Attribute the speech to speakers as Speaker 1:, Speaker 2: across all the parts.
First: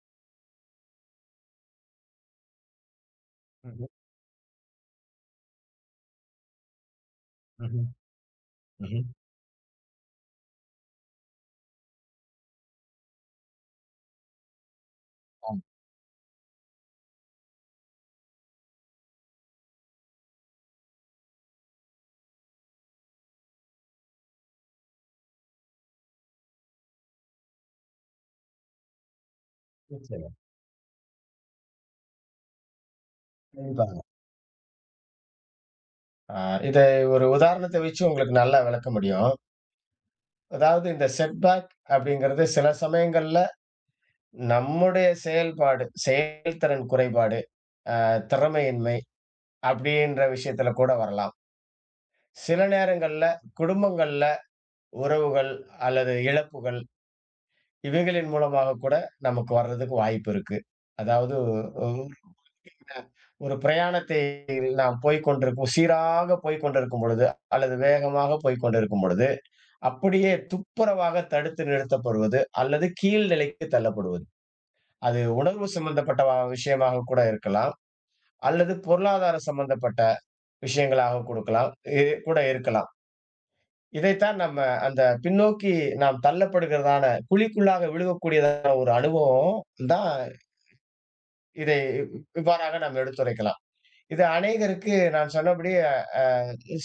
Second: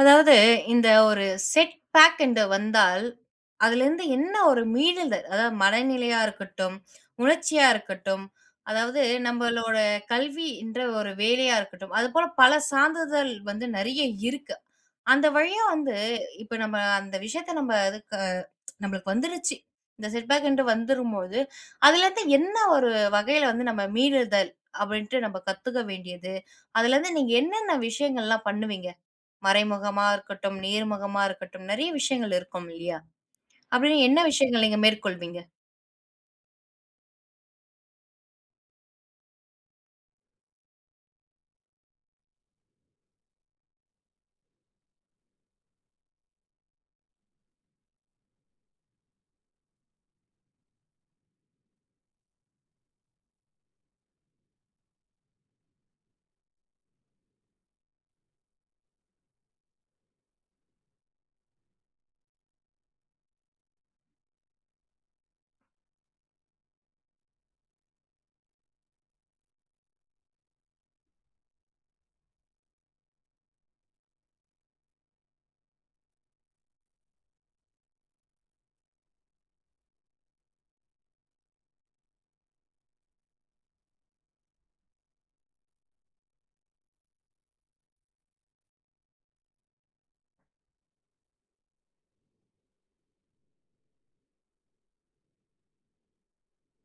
Speaker 1: அதாவது இந்த ஒரு செட் பேக் என்று வந்தால்,
Speaker 2: ம்ஹ்ம்.
Speaker 1: அதுலேருந்து என்ன ஒரு மீளுதல், அதாவது மனநிலையா இருக்கட்டும், உணர்ச்சியா
Speaker 2: ம்ஹ்ம்.
Speaker 1: இருக்கட்டும், அதாவது
Speaker 2: ம்ஹ்ம்.
Speaker 1: நம்மளோட கல்வி என்ற ஒரு வேலையா இருக்கட்டும், அதுபோல பல சான்றிதழ் வந்து நிறைய இருக்கு. அந்த
Speaker 2: ஆமா.
Speaker 1: வழியா வந்து இப்ப நம்ம அந்த விஷயத்த நம்ம அதுக்கு நம்மளுக்கு வந்துருச்சு. இந்த செட் பேக் என்று வந்துரும்போது, அதுலேருந்து என்ன ஒரு வகையில வந்து நம்ம மீளுதல் அப்படின்ட்டு நம்ம கத்துக்க வேண்டியது, அதுலேருந்து நீங்க என்னென்ன விஷயங்கள்லாம் பண்ணுவீங்க? மறைமுகமா
Speaker 2: நிச்சயமா.
Speaker 1: இருக்கட்டும், நேர்முகமா இருக்கட்டும், நெறைய விஷயங்கள் இருக்கும் இல்லையா?
Speaker 2: கண்டிப்பாங்க.
Speaker 1: அப்படின்னு என்ன விஷயங்கள் நீங்க மேற்கொள்வீங்க?
Speaker 2: ஆ இத ஒரு உதாரணத்த வச்சு உங்களுக்கு நல்லா விளக்க முடியும். அதாவது இந்த செட்பேக் அப்படிங்கிறது சில சமயங்கள்ல நம்முடைய செயல்பாடு, செயல்திறன் குறைபாடு, அ திறமையின்மை அப்படின்ற விஷயத்துல கூட வரலாம். சில நேரங்கள்ல குடும்பங்கள்ல உறவுகள் அல்லது இழப்புகள் இவைகளின் மூலமாக கூட நமக்கு வர்றதுக்கு வாய்ப்பு இருக்கு. அதாவது ஒரு பிரயாணத்தை நாம் போய்க் கொண்டிருக்கும் சீராக போய்க் கொண்டிருக்கும் பொழுது, அல்லது வேகமாக போய்க் கொண்டிருக்கும் பொழுது, அப்படியே துப்புரவாக தடுத்து நிறுத்தப்படுவது அல்லது கீழ் நிலைக்கு தள்ளப்படுவது. அது உணர்வு சம்பந்தப்பட்ட விஷயமாக கூட இருக்கலாம். அல்லது பொருளாதார சம்பந்தப்பட்ட விஷயங்களாக கொடுக்கலாம் இ கூட இருக்கலாம். இதைத்தான் நம்ம அந்த பின்னோக்கி நாம் தள்ளப்படுகிறதான குழிக்குள்ளாக விழுகக்கூடியதான ஒரு அனுபவம் தான். இதை இவ்வாறாக நாம் எடுத்துரைக்கலாம். இது அநேகருக்கு நான் சொன்னபடி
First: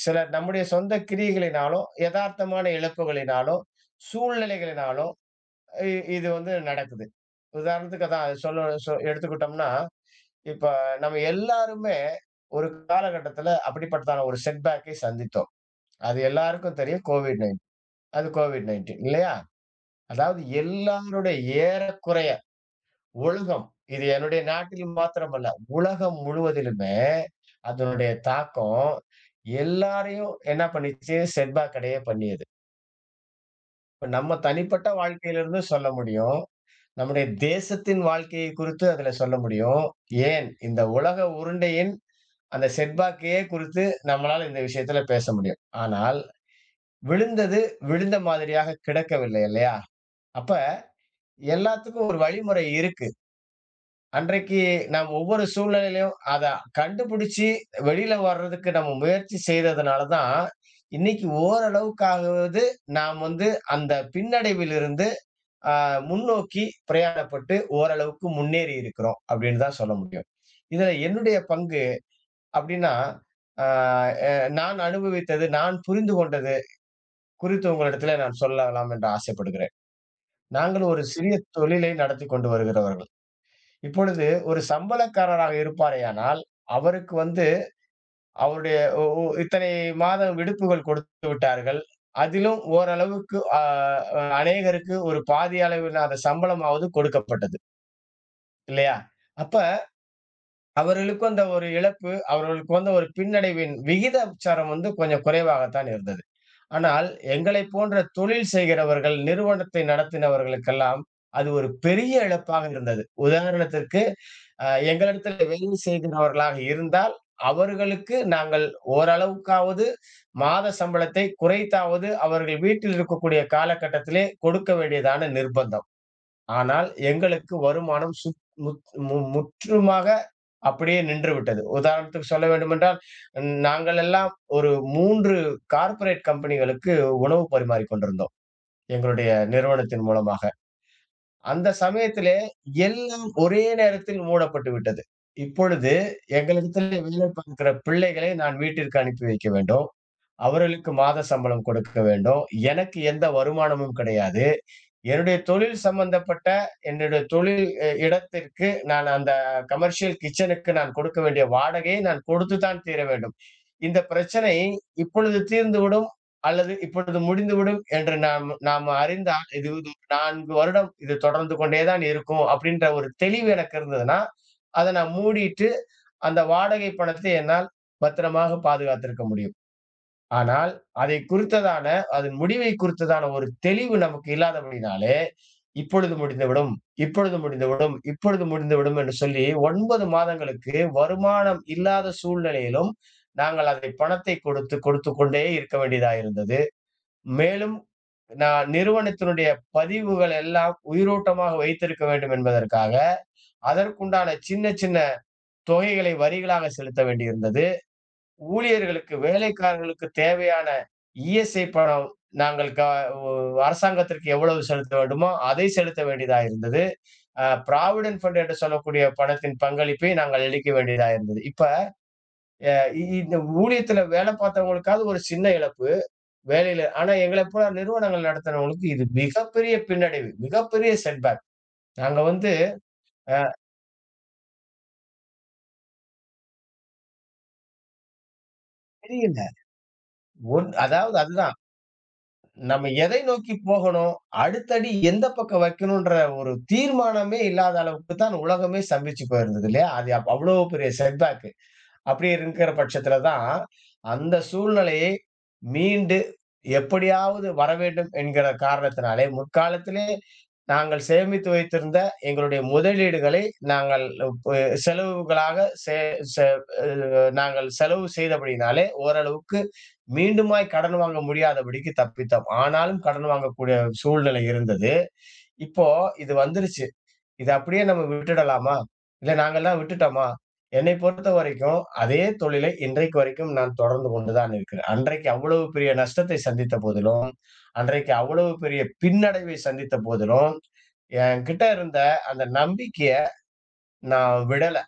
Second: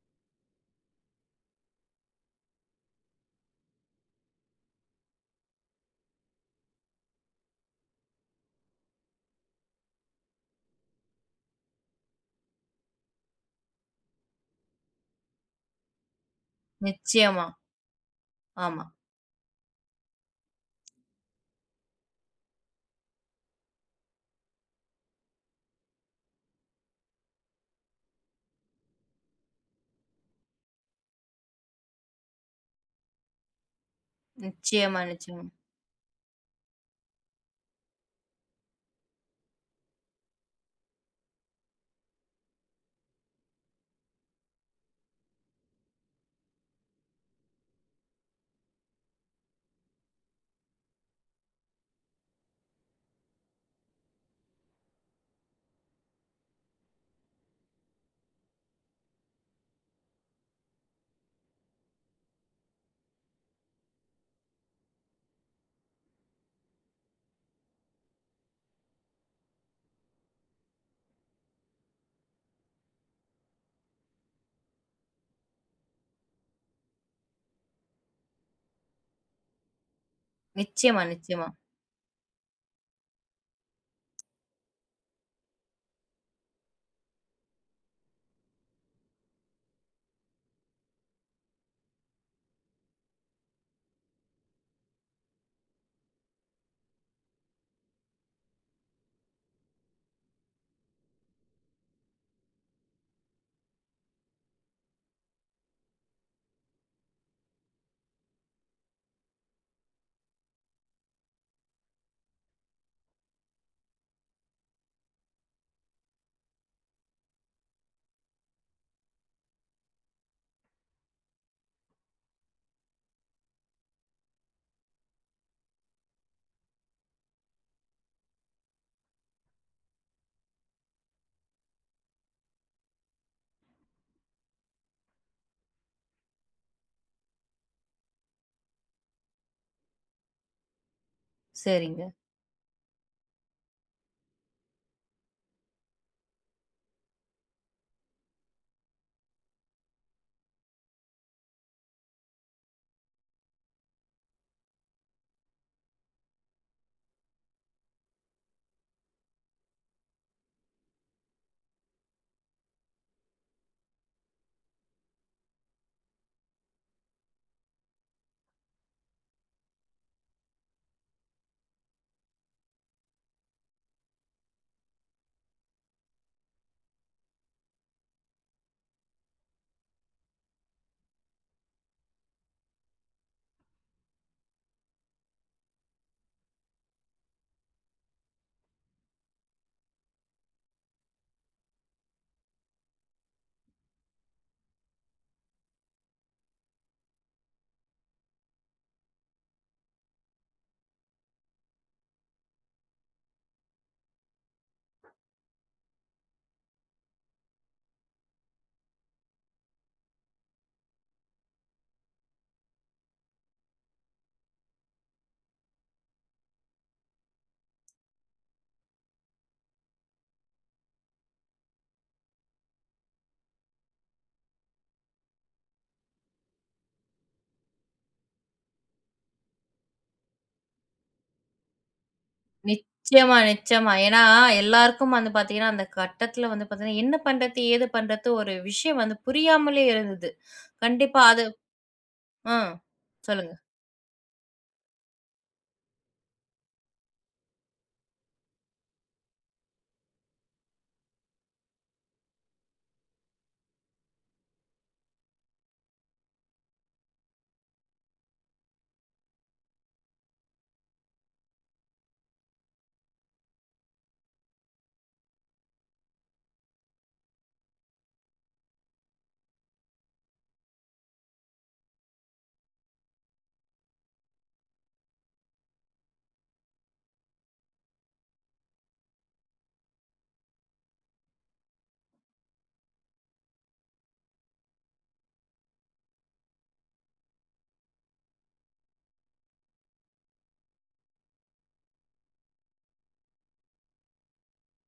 Speaker 2: சில நம்முடைய சொந்த கிரியைகளினாலோ, எதார்த்தமான இழப்புகளினாலோ, சூழ்நிலைகளினாலோ இ இது வந்து நடக்குது. உதாரணத்துக்கு அதான் அது சொல்ல எடுத்துக்கிட்டோம்னா, இப்ப நம்ம எல்லாருமே ஒரு காலகட்டத்தில அப்படிப்பட்டதான ஒரு செட்பேக்கை சந்தித்தோம். அது எல்லாருக்கும் தெரியும்.
Speaker 1: நிச்சயமா.
Speaker 2: கோவிட்-19. அது
Speaker 1: ஆமா.
Speaker 2: கோவிட்-19 இல்லையா? அதாவது எல்லாருடைய ஏறக்குறைய உலகம், இது என்னுடைய நாட்டில் மாத்திரமல்ல, உலகம் முழுவதிலுமே அதனுடைய தாக்கம் எல்லாரையும் என்ன பண்ணிச்சு? செட்பேக் அடைய பண்ணியது. இப்ப நம்ம தனிப்பட்ட
Speaker 1: நிச்சயமா, நிச்சயமா.
Speaker 2: வாழ்க்கையிலிருந்து சொல்ல முடியும். நம்முடைய தேசத்தின் வாழ்க்கையை குறித்து அதுல சொல்ல முடியும். ஏன் இந்த உலக உருண்டையின் அந்த செட்பேக்கையே குறித்து நம்மளால இந்த விஷயத்துல பேச முடியும். ஆனால் விழுந்தது விழுந்த மாதிரியாக கிடக்கவில்லை இல்லையா? அப்ப எல்லாத்துக்கும் ஒரு வழிமுறை இருக்கு. அன்றைக்கு நாம் ஒவ்வொரு சூழ்நிலையிலும் அத கண்டுபிடிச்சு வெளியில வர்றதுக்கு நம்ம முயற்சி செய்ததுனால தான், இன்னைக்கு ஓரளவுக்காகவாவது நாம் வந்து அந்த பின்னடைவிலிருந்து அ முன்னோக்கி பிரயாணப்பட்டு ஓரளவுக்கு முன்னேறி இருக்கிறோம் அப்படின்னு தான் சொல்ல முடியும். இதுல என்னுடைய பங்கு அப்படின்னா, அ எ நான் அனுபவித்தது, நான் புரிந்து கொண்டது குறித்து உங்களிடத்திலே நான் சொல்லலாம் என்று ஆசைப்படுகிறேன். நாங்கள் ஒரு
Speaker 1: நிச்சயமா,
Speaker 2: சிறிய
Speaker 1: நிச்சயமா.
Speaker 2: தொழிலை நடத்திக் கொண்டு வருகிறவர்கள். இப்பொழுது ஒரு சம்பளக்காரராக இருப்பாரேயானால், அவருக்கு வந்து அவருடைய ஒ ஒ இத்தனை மாதம் விடுப்புகள் கொடுத்து விட்டார்கள். அதிலும் ஓரளவுக்கு அ அ அநேகருக்கு ஒரு பாதி அளவிலான சம்பளமாவது கொடுக்கப்பட்டது. இல்லையா? அப்ப அவர்களுக்கு வந்த ஒரு இழப்பு, அவர்களுக்கு வந்த ஒரு பின்னடைவின் விகிதாச்சாரம் வந்து கொஞ்சம் குறைவாகத்தான் இருந்தது. ஆனால் எங்களைப் போன்ற தொழில் செய்கிறவர்கள், நிறுவனத்தை நடத்தினவர்களுக்கெல்லாம் அது ஒரு பெரிய இழப்பாக இருந்தது. உதாரணத்திற்கு எங்களிடத்திலே வேலை செய்கிறவர்களாக இருந்தால், அவர்களுக்கு நாங்கள் ஓரளவுக்காவது மாத சம்பளத்தை குறைத்தாவது அவர்கள் வீட்டில் இருக்கக்கூடிய காலகட்டத்திலே கொடுக்க வேண்டியதான நிர்பந்தம். ஆனால் எங்களுக்கு வருமானம் சுத் முத் மு முற்றுமாக அப்படியே நின்றுவிட்டது. உதாரணத்துக்கு சொல்ல வேண்டுமென்றால், நாங்கள் எல்லாம் ஒரு 3 கார்ப்பரேட் கம்பெனிகளுக்கு உணவு பரிமாறிக் கொண்டிருந்தோம், எங்களுடைய நிறுவனத்தின் மூலமாக. அந்த
Speaker 1: சரிங்க.
Speaker 2: சமயத்திலே எல்லாம் ஒரே நேரத்தில் மூடப்பட்டு விட்டது. இப்பொழுது எங்களிடத்திலே வேலை பார்க்கிற பிள்ளைகளை நான் வீட்டிற்கு அனுப்பி வைக்க வேண்டும். அவர்களுக்கு மாத சம்பளம் கொடுக்க வேண்டும். எனக்கு எந்த வருமானமும் கிடையாது. என்னுடைய தொழில் சம்பந்தப்பட்ட என்னுடைய தொழில் இடத்திற்கு, நான் அந்த கமர்ஷியல் கிட்சனுக்கு நான் கொடுக்க வேண்டிய வாடகையை நான் கொடுத்துதான் தீர வேண்டும். இந்த பிரச்சனை இப்பொழுது தீர்ந்துவிடும் அல்லது இப்பொழுது முடிந்துவிடும் என்று நாம் நாம் அறிந்தால், இது இது 4 வருடம் இது தொடர்ந்து கொண்டே தான் இருக்கும் அப்படின்ற ஒரு தெளிவு எனக்கு இருந்ததுன்னா, அத நான் மூடிட்டு அந்த வாடகை பணத்தை என்னால் பத்திரமாக பாதுகாத்திருக்க முடியும். ஆனால், அதை குறித்ததான அதன் முடிவை குறித்ததான ஒரு தெளிவு நமக்கு இல்லாதபடியினாலே, இப்பொழுது முடிந்துவிடும், இப்பொழுது முடிந்துவிடும், இப்பொழுது முடிந்துவிடும் என்று சொல்லி 9 மாதங்களுக்கு வருமானம் இல்லாத சூழ்நிலையிலும், நாங்கள் அதை பணத்தை கொடுத்து கொடுத்து கொண்டே இருக்க வேண்டியதா இருந்தது. மேலும் நான் நிறுவனத்தினுடைய பதிவுகள் எல்லாம் உயிரோட்டமாக வைத்திருக்க வேண்டும் என்பதற்காக, அதற்குண்டான சின்ன சின்ன தொகைகளை வரிகளாக செலுத்த வேண்டியிருந்தது. ஊழியர்களுக்கு, வேலைக்காரர்களுக்கு தேவையான இஎஸ்ஐ பணம் நாங்கள் க ஒ அரசாங்கத்திற்கு எவ்வளவு செலுத்த வேண்டுமோ, அதை செலுத்த வேண்டியதா இருந்தது. ப்ராவிடன்ட் ஃபண்ட் என்று சொல்லக்கூடிய பணத்தின் பங்களிப்பை நாங்கள் அளிக்க வேண்டியதா இருந்தது. இப்ப அ இ இந்த ஊழியத்தில வேலை பார்த்தவங்களுக்காவது ஒரு சின்ன இழப்பு, வேலையில; ஆனா எங்களைப் போல நிறுவனங்கள் நடத்துனவங்களுக்கு இது மிகப்பெரிய பின்னடைவு, மிகப்பெரிய செட்பேக். நாங்க வந்து
Speaker 1: நிச்சயமா,
Speaker 2: அ
Speaker 1: நிச்சயமா. ஏன்னா, எல்லாருக்கும் வந்து பாத்தீங்கன்னா, அந்த கட்டத்துல வந்து பாத்தீங்கன்னா, என்ன பண்றது? ஏது பண்றது? ஒரு விஷயம் வந்து
Speaker 2: தெரியல.
Speaker 1: புரியாமலே இருந்தது.
Speaker 2: அதாவது
Speaker 1: கண்டிப்பா அது
Speaker 2: அதுதான்.
Speaker 1: ம்.
Speaker 2: நம்ம எதை நோக்கி
Speaker 1: சொல்லுங்க.
Speaker 2: போகணும்? அடுத்த அடி எந்த பக்கம் வைக்கணுன்ற ஒரு தீர்மானமே இல்லாத அளவுக்கு தான் உலகமே ஸ்தம்பிச்சு போயிருந்தது இல்லையா? அது அவ்வளோ பெரிய செட்பேக். அப்படி இருக்கிற பட்சத்துல தான், அந்த சூழ்நிலையை மீண்டு எப்படியாவது வரவேண்டும் என்கிற காரணத்தினாலே, முற்காலத்திலே நாங்கள் சேமித்து வைத்திருந்த எங்களுடைய முதலீடுகளை நாங்கள் செலவுகளாக செ செ அ நாங்கள் செலவு செய்தபடியினாலே, ஓரளவுக்கு மீண்டுமாய் கடன் வாங்க முடியாதபடிக்கு தப்பித்தோம். ஆனாலும் கடன் வாங்கக்கூடிய சூழ்நிலை இருந்தது. இப்போ இது வந்துருச்சு. இத அப்படியே நம்ம விட்டுடலாமா? இல்ல நாங்கல்லாம் விட்டுட்டோமா? என்னைப் பொறுத்தவரைக்கும், அதே தொழிலை இன்றைக்கு வரைக்கும் நான் தொடர்ந்து கொண்டு தான் இருக்கிறேன். அன்றைக்கு அவ்வளவு பெரிய நஷ்டத்தை சந்தித்த போதிலும், அன்றைக்கு அவ்வளவு பெரிய பின்னடைவை சந்தித்த போதிலும், என்கிட்ட இருந்த அந்த நம்பிக்கைய நான் விடல.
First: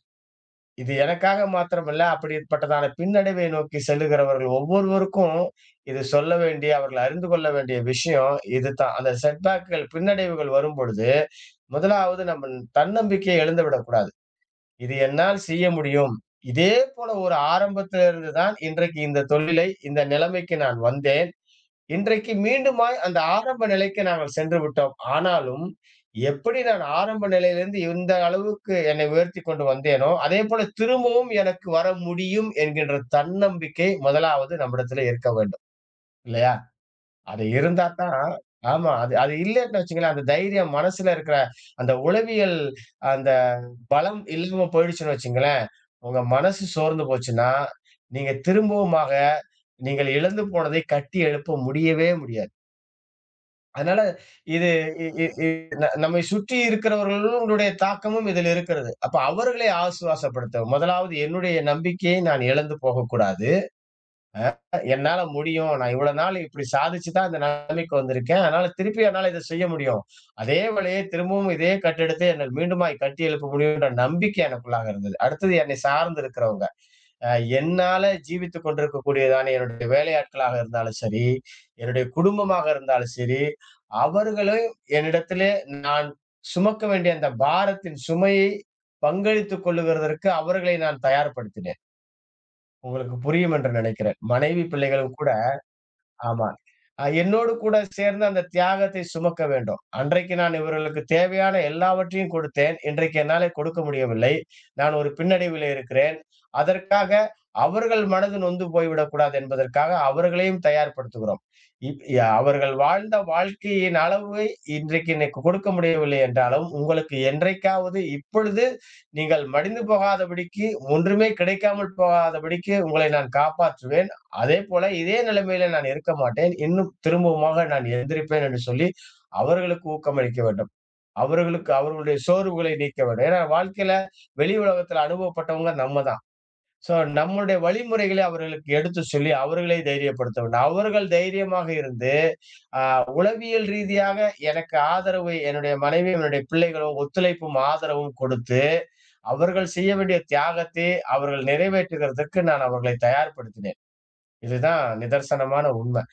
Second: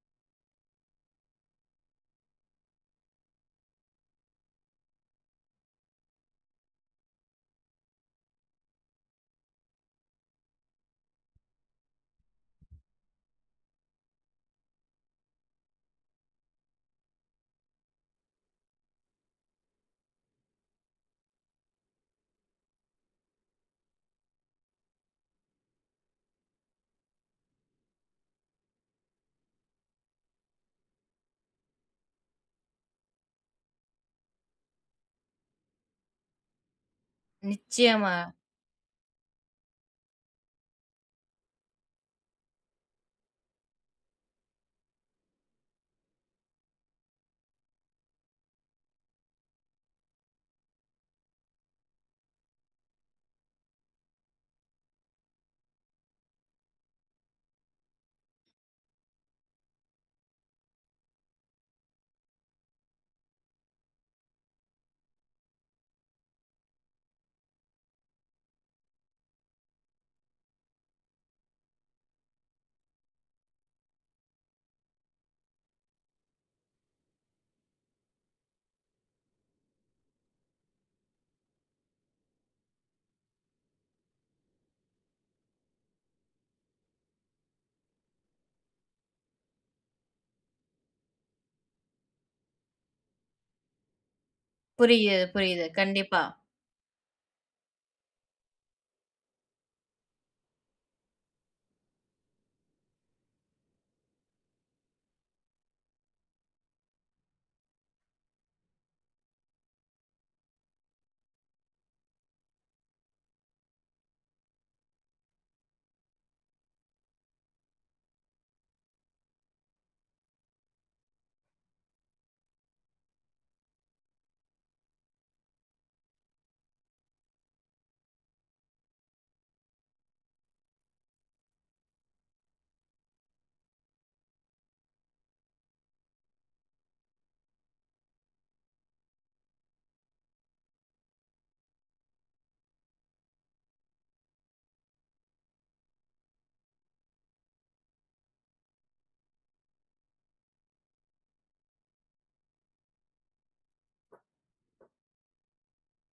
Speaker 2: இது எனக்காக மாத்திரமல்ல, அப்படிப்பட்டதான பின்னடைவை நோக்கி செல்லுகிறவர்கள் ஒவ்வொருவருக்கும் இது சொல்ல வேண்டிய, அவர்கள் அறிந்து கொள்ள வேண்டிய விஷயம் இதுதான். அந்த செட்பேக்குகள், பின்னடைவுகள் வரும்பொழுது, முதலாவது நம்ம தன்னம்பிக்கையை இழந்து விடக்கூடாது. "இது என்னால் செய்ய முடியும். இதே போல ஒரு ஆரம்பத்திலிருந்து தான் இன்றைக்கு இந்த தொழிலை, இந்த நிலைமைக்கு நான் வந்தேன். இன்றைக்கு மீண்டுமாய் அந்த ஆரம்ப நிலைக்கு நாங்கள் சென்று விட்டோம். ஆனாலும், எப்படி நான் ஆரம்ப நிலையிலிருந்து இந்த அளவுக்கு என்னை உயர்த்திக் கொண்டு வந்தேனோ, அதேபோல திரும்பவும் எனக்கு வர முடியும் என்கின்ற தன்னம்பிக்கை முதலாவது நம்மிடத்திலே இருக்க வேண்டும். இல்லையா? அது இருந்தா
Speaker 1: நிச்சயமா.
Speaker 2: தான். ஆமா. அது அது இல்லன்னு வச்சுக்கங்களேன், அந்த தைரியம் மனசுல இருக்கிற அந்த உளவியல் அந்த பலம் இல்லாம போயிடுச்சுன்னு வச்சுங்களேன், உங்க மனசு சோர்ந்து போச்சுன்னா, நீங்க திரும்பவுமாக நீங்கள் இழந்து போனதை கட்டி எழுப்ப முடியவே முடியாது. அதனால இது இ இ இ ந நம்மை சுற்றி இருக்கிறவர்களுடைய தாக்கமும் இதில் இருக்கிறது. அப்ப அவர்களை ஆசுவாசப்படுத்த முதலாவது என்னுடைய நம்பிக்கையை நான் இழந்து போகக்கூடாது. என்னால முடியும். நான் இவ்வளவு நாள் இப்படி சாதிச்சு தான் இந்த நிலைமைக்கு வந்திருக்கேன். அதனால திருப்பி என்னால இத செய்ய முடியும். அதே வேலையை திரும்பவும் இதே கட்டிடத்தை என்னால் மீண்டுமாய் கட்டி எழுப்ப முடியும்ன்ற நம்பிக்கை எனக்குள்ளாக இருந்தது. அடுத்தது என்னை சார்ந்து இருக்கிறவங்க. அ என்னால ஜீவித்துக் கொண்டிருக்கக்கூடியதான என்னுடைய வேலையாட்களாக இருந்தாலும் சரி, என்னுடைய குடும்பமாக இருந்தாலும் சரி, அவர்களையும் என்னிடத்திலே நான் சுமக்க வேண்டிய அந்த பாரத்தின் சுமையை பங்களித்துக் கொள்ளுகிறதற்கு அவர்களை நான் தயார்படுத்தினேன். உங்களுக்கு புரியும் என்று நினைக்கிறேன். மனைவி, பிள்ளைகளும்
Speaker 1: புரியுது,
Speaker 2: கூட.
Speaker 1: புரியுது. கண்டிப்பா.
Speaker 2: ஆமா. என்னோடு கூட சேர்ந்து அந்த தியாகத்தை சுமக்க வேண்டும். அன்றைக்கு நான் இவர்களுக்கு தேவையான எல்லாவற்றையும் கொடுத்தேன். இன்றைக்கு என்னாலே கொடுக்க முடியவில்லை. நான் ஒரு பின்னடைவிலே இருக்கிறேன். அதற்காக அவர்கள் மனது நொந்து போய்விடக்கூடாது என்பதற்காக அவர்களையும் தயார்படுத்துகிறோம். இப் ய அவர்கள் வாழ்ந்த வாழ்க்கையின் அளவை இன்றைக்கு எனக்கு கொடுக்க முடியவில்லை என்றாலும், உங்களுக்கு என்றைக்காவது இப்பொழுது நீங்கள் மடிந்து போகாதபடிக்கு, ஒன்றுமே கிடைக்காமல் போகாதபடிக்கு உங்களை நான் காப்பாற்றுவேன். அதேபோல இதே நிலைமையில நான் இருக்க மாட்டேன். இன்னும் திரும்பவுமாக நான் எந்திரிப்பேன் என்று சொல்லி, அவர்களுக்கு ஊக்கமளிக்க வேண்டும். அவர்களுக்கு அவர்களுடைய சோர்வுகளை நீக்க வேண்டும். ஏன்னா வாழ்க்கையில வெளி உலகத்துல அனுபவப்பட்டவங்க நம்ம தான். சோ நம்மளுடைய வழிமுறைகளை அவர்களுக்கு எடுத்துச் சொல்லி, அவர்களை தைரியப்படுத்த வேண்டும். அவர்கள் தைரியமாக இருந்து, உளவியல் ரீதியாக எனக்கு ஆதரவு என்னுடைய மனைவியும், என்னுடைய பிள்ளைகளும் ஒத்துழைப்பும், ஆதரவும் கொடுத்து, அவர்கள் செய்ய வேண்டிய தியாகத்தை அவர்கள் நிறைவேற்றுகிறதற்கு நான் அவர்களை தயார்படுத்தினேன். இதுதான் நிதர்சனமான உண்ம.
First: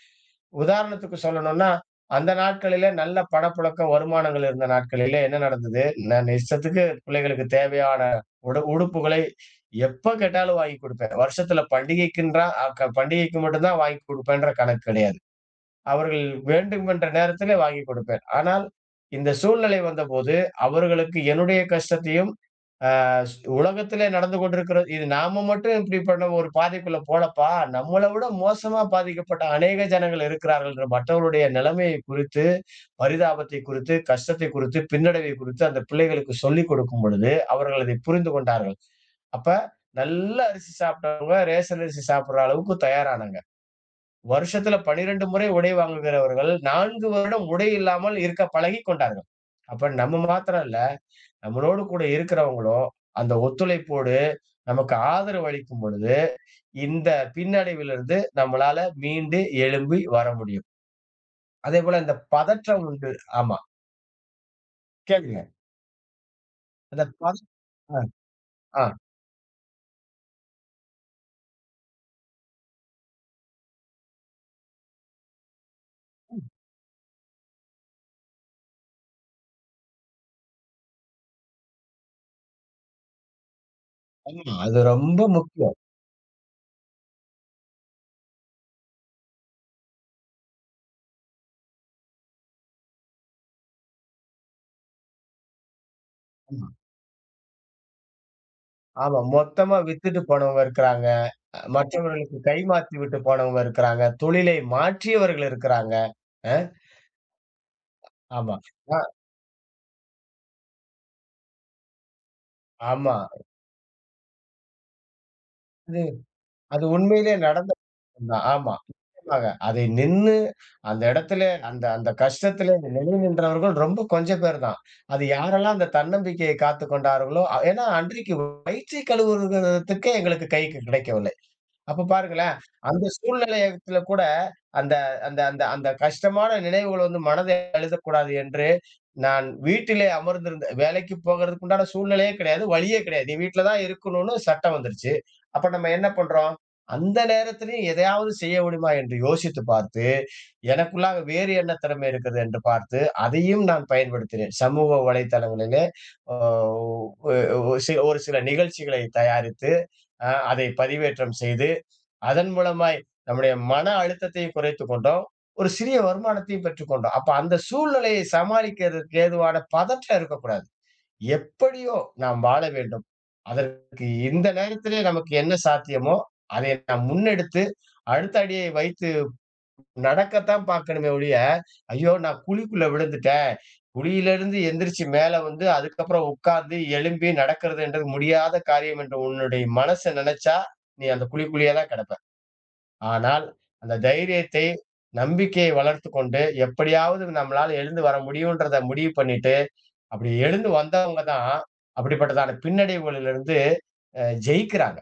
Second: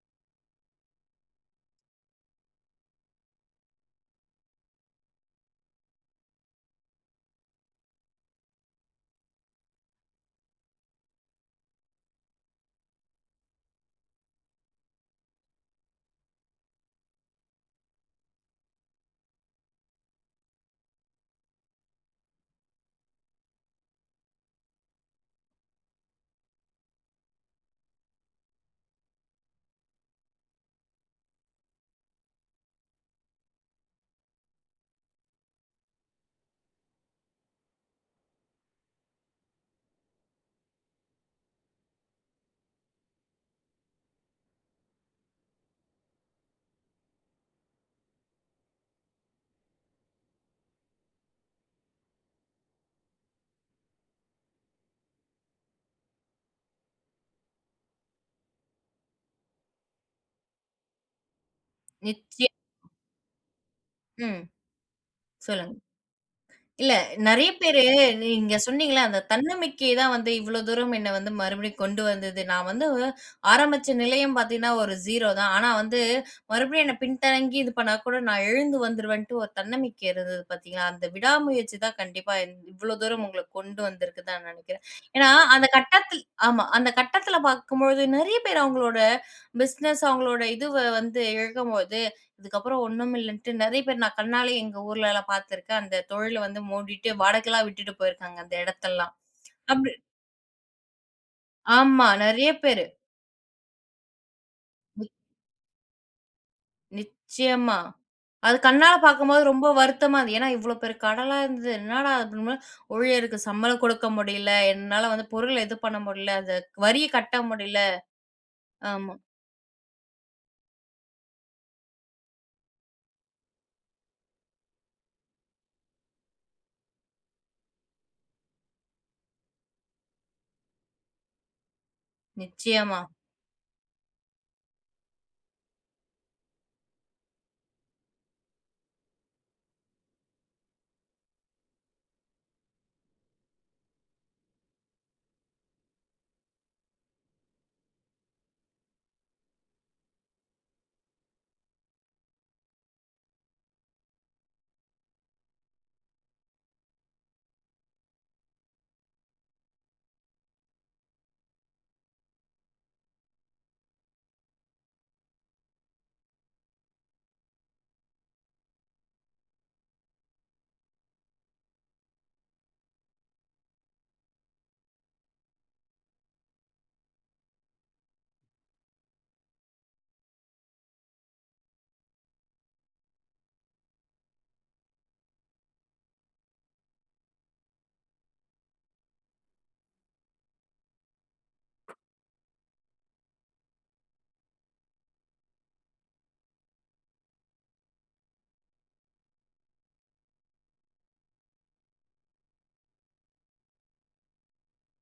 Speaker 2: உதாரணத்துக்கு சொல்லணும்னா, அந்த நாட்களிலே நல்ல பணப்புழக்கம், வருமானங்கள் இருந்த நாட்களிலே என்ன நடந்தது? நான் இஷ்டத்துக்கு பிள்ளைகளுக்கு தேவையான உடுப்புகளை எப்ப கேட்டாலும் வாங்கி குடுப்பேன். வருஷத்துல பண்டிகைக்குன்றா அ க பண்டிகைக்கு மட்டும் தான் வாங்கி குடுப்பேன்ற கணக்கு கிடையாது. அவர்கள் வேண்டுமென்ற நேரத்திலே வாங்கிக் கொடுப்பேன். ஆனால், இந்த சூழ்நிலை வந்தபோது, அவர்களுக்கு என்னுடைய கஷ்டத்தையும், அ ஸ் உலகத்திலே நடந்து கொண்டிருக்கிறது, இது நாம மட்டும் இப்படி பண்ண ஒரு பாதைக்குள்ள போலப்பா, நம்மள விட மோசமா பாதிக்கப்பட்ட அநேக ஜனங்கள் இருக்கிறார்கள் என்ற மற்றவர்களுடைய நிலைமையை குறித்து, பரிதாபத்தை குறித்து, கஷ்டத்தை குறித்து, பின்னடைவை குறித்து அந்த பிள்ளைகளுக்கு சொல்லிக் கொடுக்கும் பொழுது, அவர்கள் அதை புரிந்து கொண்டார்கள். அப்ப நல்ல அரிசி சாப்பிட்டவங்க, ரேஷன் அரிசி சாப்பிடுற அளவுக்கு தயாரானாங்க. வருஷத்துல 12 முறை உடை வாங்குகிறவர்கள் 4 வருடம் உடை இல்லாமல் இருக்க பழகிக் கொண்டார்கள். அப்ப நம்ம மாத்திரம் இல்ல, நம்மளோடு கூட இருக்கிறவங்களும் அந்த ஒத்துழைப்போடு நமக்கு ஆதரவு அளிக்கும் பொழுது, இந்த பின்னடைவிலிருந்து நம்மளால மீண்டு எழும்பி வர முடியும். அதேபோல இந்த
Speaker 1: நிச்சயம்.
Speaker 2: பதற்றம் உண்டு. ஆமா,
Speaker 1: ம்.
Speaker 2: கேளுங்க.
Speaker 1: சொல்லுங்க. இல்ல
Speaker 2: அந்த பத
Speaker 1: நெறைய பேரு
Speaker 2: அ,
Speaker 1: நீங்க
Speaker 2: ஆ,
Speaker 1: சொன்னீங்கல்ல, அந்த தன்னம்பிக்கை தான் வந்து இவ்ளோ தூரம் என்ன வந்து மறுபடியும் கொண்டு வந்தது. நான் வந்து ஆரம்பிச்ச நிலையம் பார்த்தீங்கன்னா, ஒரு 0 தான். ஆனா வந்து மறுபடியும் என்ன பின்தங்கி இது பண்ணா கூட நான் எழுந்து வந்துருவேன்ட்டு ஒரு தன்னம்பிக்கை இருந்தது பார்த்தீங்களா? அந்த விடாமுயற்சி தான் கண்டிப்பா இவ்ளோ தூரம் உங்கள கொண்டு வந்திருக்கு தான்
Speaker 2: ஆமா. அது
Speaker 1: நெனைக்கிறேன்.
Speaker 2: ரொம்ப
Speaker 1: ஏன்னா அந்த
Speaker 2: முக்கியம்.
Speaker 1: கட்டத்தில் ஆமா. அந்த கட்டத்துல பார்க்கும்பொழுது நெறைய பேர் அவங்களோட பிசினஸ் அவங்களோட இதுவ வந்து இழக்கும்போது இதுக்கப்புறம் ஒண்ணும் இல்லன்ட்டு நெறைய பேர் நான் கண்ணாலயே எங்க ஊர்லலாம் பார்த்துருக்கேன். அந்த தொழில வந்து
Speaker 2: ஆமா,
Speaker 1: மூடிட்டு வாடகைலாம் விட்டுட்டு போயிருக்காங்க அந்த இடத்தெல்லாம்.
Speaker 2: ஆமா. மொத்தமா
Speaker 1: அப்படி
Speaker 2: வித்துட்டு போனவங்க இருக்கிறாங்க.
Speaker 1: ஆமா
Speaker 2: மற்றவர்களுக்கு
Speaker 1: நெறைய பேரு.
Speaker 2: கைமாத்தி விட்டு போனவங்க இருக்கிறாங்க. தொழிலை
Speaker 1: நி
Speaker 2: மாற்றியவர்கள் இருக்கிறாங்க.
Speaker 1: நிச்சயமா.
Speaker 2: ஆமா.
Speaker 1: அது கண்ணால
Speaker 2: அ
Speaker 1: பார்க்கும்போது ரொம்ப வருத்தமா இருந்தது. ஏன்னா இவ்வளோ பெரிய கடலா இருந்தது. என்னடா அப்படின்னு
Speaker 2: ஆமா.
Speaker 1: ஊழியருக்கு சம்பளம் கொடுக்க முடியல. என்னால வந்து பொருள் இது பண்ண
Speaker 2: அது
Speaker 1: முடியல. அந்த
Speaker 2: அது
Speaker 1: வரிய
Speaker 2: உண்மையிலே
Speaker 1: கட்ட
Speaker 2: நடந்த
Speaker 1: முடியல.
Speaker 2: தான். ஆமா.
Speaker 1: ஆமா.
Speaker 2: நிச்சயமாக. அதை நின்னு அந்த இடத்திலே அந்த அந்த கஷ்டத்திலே நிலை நின்றவர்கள் ரொம்ப கொஞ்சம் பேர் தான். அது யாரெல்லாம் அந்த தன்னம்பிக்கையை காத்துக் கொண்டார்களோ, ஏன்னா அன்றைக்கு வயிற்றை கழுவுறதுக்கே எங்களுக்கு கைக்கு கிடைக்கவில்லை. அப்ப பாருங்களேன்,
Speaker 1: நிச்சயமா,
Speaker 2: அந்த சூழ்நிலையத்துல கூட அந்த அந்த அந்த அந்த கஷ்டமான நினைவுகள் வந்து மனதை அழுத்தக்கூடாது என்று, நான் வீட்டிலே அமர்ந்திருந்த வேலைக்கு போகறதுக்கு உண்டான சூழ்நிலையே கிடையாது, வழியே கிடையாது. நீ வீட்ல தான் இருக்கணும்னு சட்டம் வந்துருச்சு. அப்ப நம்ம என்ன பண்றோம்? அந்த நேரத்திலயும் எதையாவது செய்ய முடியுமா என்று யோசித்து பார்த்து, எனக்குள்ளாக வேறு என்ன திறமை இருக்கிறது என்று பார்த்து, அதையும் நான் பயன்படுத்தினேன். சமூக வலைத்தளங்களிலே அ ஒ ஒ சி ஒரு சில நிகழ்ச்சிகளை தயாரித்து, அதை பதிவேற்றம் செய்து அதன் மூலமாய் நம்முடைய மன அழுத்தத்தையும் குறைத்துக் கொண்டோம். ஒரு சிறிய வருமானத்தையும் பெற்றுக் கொண்டோம். அப்ப அந்த சூழ்நிலையை சமாளிக்கிறதற்கு ஏதுவான பதற்றம் இருக்கக்கூடாது. எப்படியோ நாம் வாழ வேண்டும். அதற்கு இந்த நேரத்திலே நமக்கு என்ன சாத்தியமோ, அதை நாம் முன்னெடுத்து அடுத்த அடியை வைத்து நடக்கத்தான் பார்க்கணுமே ஒழிய, ஐயோ! நான் குழிக்குள்ள விழுந்துட்டேன், குழியிலிருந்து எந்திரிச்சு மேல வந்து அதுக்கப்புறம் உட்கார்ந்து எழும்பி நடக்கிறதுன்றது முடியாத காரியம் என்று உன்னுடைய மனசு நினைச்சா, நீ அந்த குழிக்குள்ளேயே தான் கிடப்ப. ஆனால், அந்த தைரியத்தை, நம்பிக்கையை வளர்த்துக் கொண்டு, எப்படியாவது நம்மளால எழுந்து வர முடியுன்றத முடிவு பண்ணிட்டு, அப்படி எழுந்து வந்தவங்க தான், அப்படிப்பட்டதான பின்னடைவுகளிலிருந்து ஜெயிக்கிறாங்க.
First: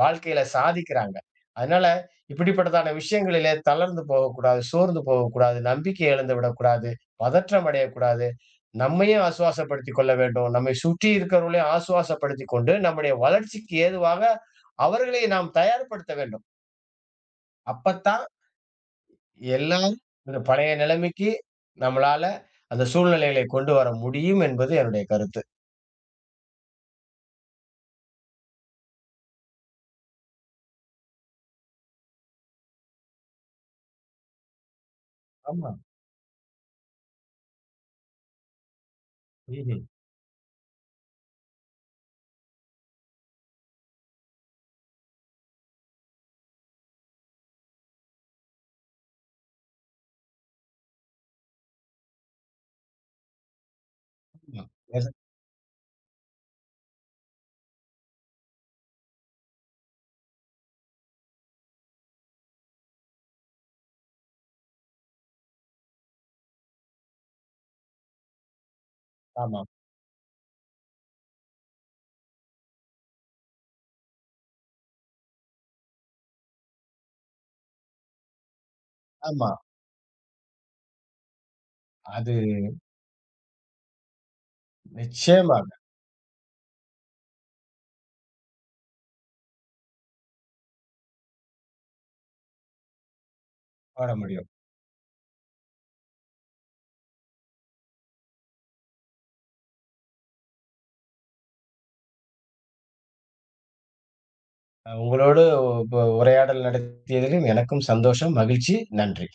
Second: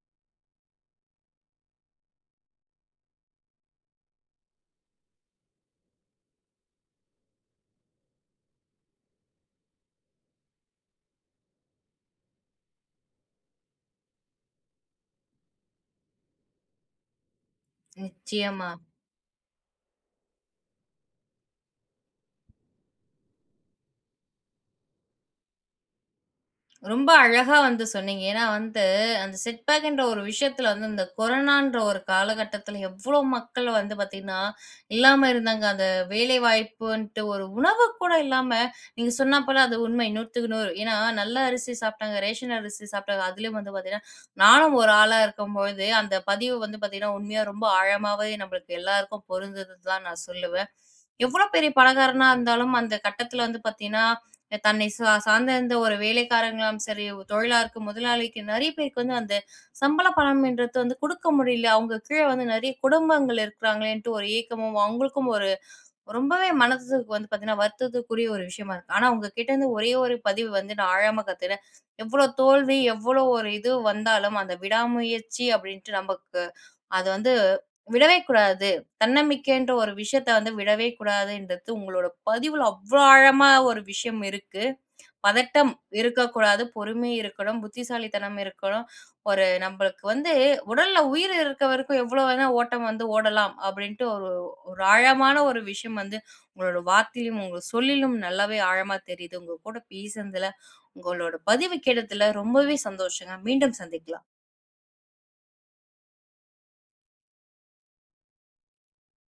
Speaker 2: வாழ்க்கையில சாதிக்கிறாங்க. அதனால, இப்படிப்பட்டதான விஷயங்களிலே தளர்ந்து போகக்கூடாது, சோர்ந்து போகக்கூடாது, நம்பிக்கை இழந்து விடக்கூடாது, பதற்றம் அடையக்கூடாது. நம்மையும் ஆசுவாசப்படுத்திக் கொள்ள வேண்டும். நம்மை சுற்றி இருக்கிறவர்களையும் ஆசுவாசப்படுத்திக் கொண்டு, நம்முடைய வளர்ச்சிக்கு ஏதுவாக அவர்களை நாம் தயார்படுத்த வேண்டும். அப்பத்தான்
Speaker 1: நிச்சயமா.
Speaker 2: எல்லாம் ஒரு பழைய நிலைமைக்கு நம்மளால அந்த சூழ்நிலைகளை கொண்டு வர முடியும் என்பது என்னுடைய கருத்து.
Speaker 1: ரொம்ப அழகா வந்து சொன்னீங்க. ஏன்னா வந்து, அந்த செட்பேக்குன்ற ஒரு விஷயத்துல வந்து, இந்த கொரோனான்ற ஒரு காலகட்டத்துல எவ்ளோ மக்கள் வந்து பாத்தீங்கன்னா, இல்லாம இருந்தாங்க.
Speaker 2: ஆமா.
Speaker 1: அந்த வேலைவாய்ப்புன்ட்டு ஒரு உணவு கூட இல்லாம, நீங்க சொன்னா போல அது
Speaker 2: ம்ஹ்ம்.
Speaker 1: உண்மை 100க்கு 100. ஏன்னா, நல்ல அரிசி சாப்ட்டாங்க, ரேஷன் அரிசி சாப்ட்டாங்க. அதுலயும் வந்து பாத்தீங்கன்னா, நானும் ஒரு ஆளா இருக்கும்பொழுது, அந்த பதிவு வந்து பாத்தீங்கன்னா, உண்மையா ரொம்ப ஆழமாவே நம்மளுக்கு எல்லாருக்கும் பொருந்ததுன்னு தான் நான் சொல்லுவேன். எவ்ளோ பெரிய பணக்காரனா இருந்தாலும், அந்த கட்டத்துல வந்து பாத்தீங்கன்னா,
Speaker 2: ஆமா.
Speaker 1: தன்னை சா
Speaker 2: எஸ்.
Speaker 1: சார்ந்திருந்த ஒரு வேலைக்காரங்களாம் சரி, தொழிலா இருக்கும் முதலாளிக்கு நெறைய பேருக்கு வந்து அந்த சம்பள பணம் என்றது வந்து குடுக்க முடியல. அவங்க கீழ வந்து நெறைய குடும்பங்கள் இருக்கிறாங்களேன்ட்டு ஒரு ஏக்கமும், அவங்களுக்கும் ஒரு ரொம்பவே மனதுக்கு வந்து பார்த்தீங்கன்னா, வருத்தத்துக்குரிய ஒரு விஷயமா இருக்கு. ஆனா உங்க கிட்ட
Speaker 2: ஆமா,
Speaker 1: இருந்து ஒரே ஒரு பதிவு வந்து நான் ஆழமா கத்துக்கிட்டேன். எவ்ளோ தோல்வி, எவ்ளோ ஒரு இது வந்தாலும் அந்த விடாமுயற்சி அப்படின்ட்டு நமக்கு அது வந்து விடவே கூடாது.
Speaker 2: ஆமா.
Speaker 1: தன்னம்பிக்கைன்ற ஒரு விஷயத்த வந்து விடவே கூடாதுன்றது உங்களோட
Speaker 2: அது
Speaker 1: பதிவுல அவ்ளோ ஆழமா ஒரு விஷயம் இருக்கு.
Speaker 2: நிச்சயமாக
Speaker 1: பதட்டம் இருக்கக்கூடாது. பொறுமை இருக்கணும். புத்திசாலித்தனம் இருக்கணும். ஒரு நம்பளுக்கு வந்து உடல்ல உயிர் இருக்க வரைக்கும் எவ்வளோ வேணா ஓட்டம் வந்து ஓடலாம் அப்படின்ட்டு
Speaker 2: பாட
Speaker 1: ஒரு
Speaker 2: முடியும்.
Speaker 1: ஒரு ஆழமான ஒரு விஷயம் வந்து உங்களோட வார்த்தையிலும், உங்க சொல்லிலும் நல்லாவே ஆழமா தெரியுது. உங்க கூட பேசுனதுல, உங்களோட பதிவு கேட்டதுல ரொம்பவே சந்தோஷங்க. மீண்டும் சந்திக்கலாம்.
Speaker 2: உங்களோடு உரையாடல் நடத்தியதிலும் எனக்கும் சந்தோஷம், மகிழ்ச்சி. நன்றி.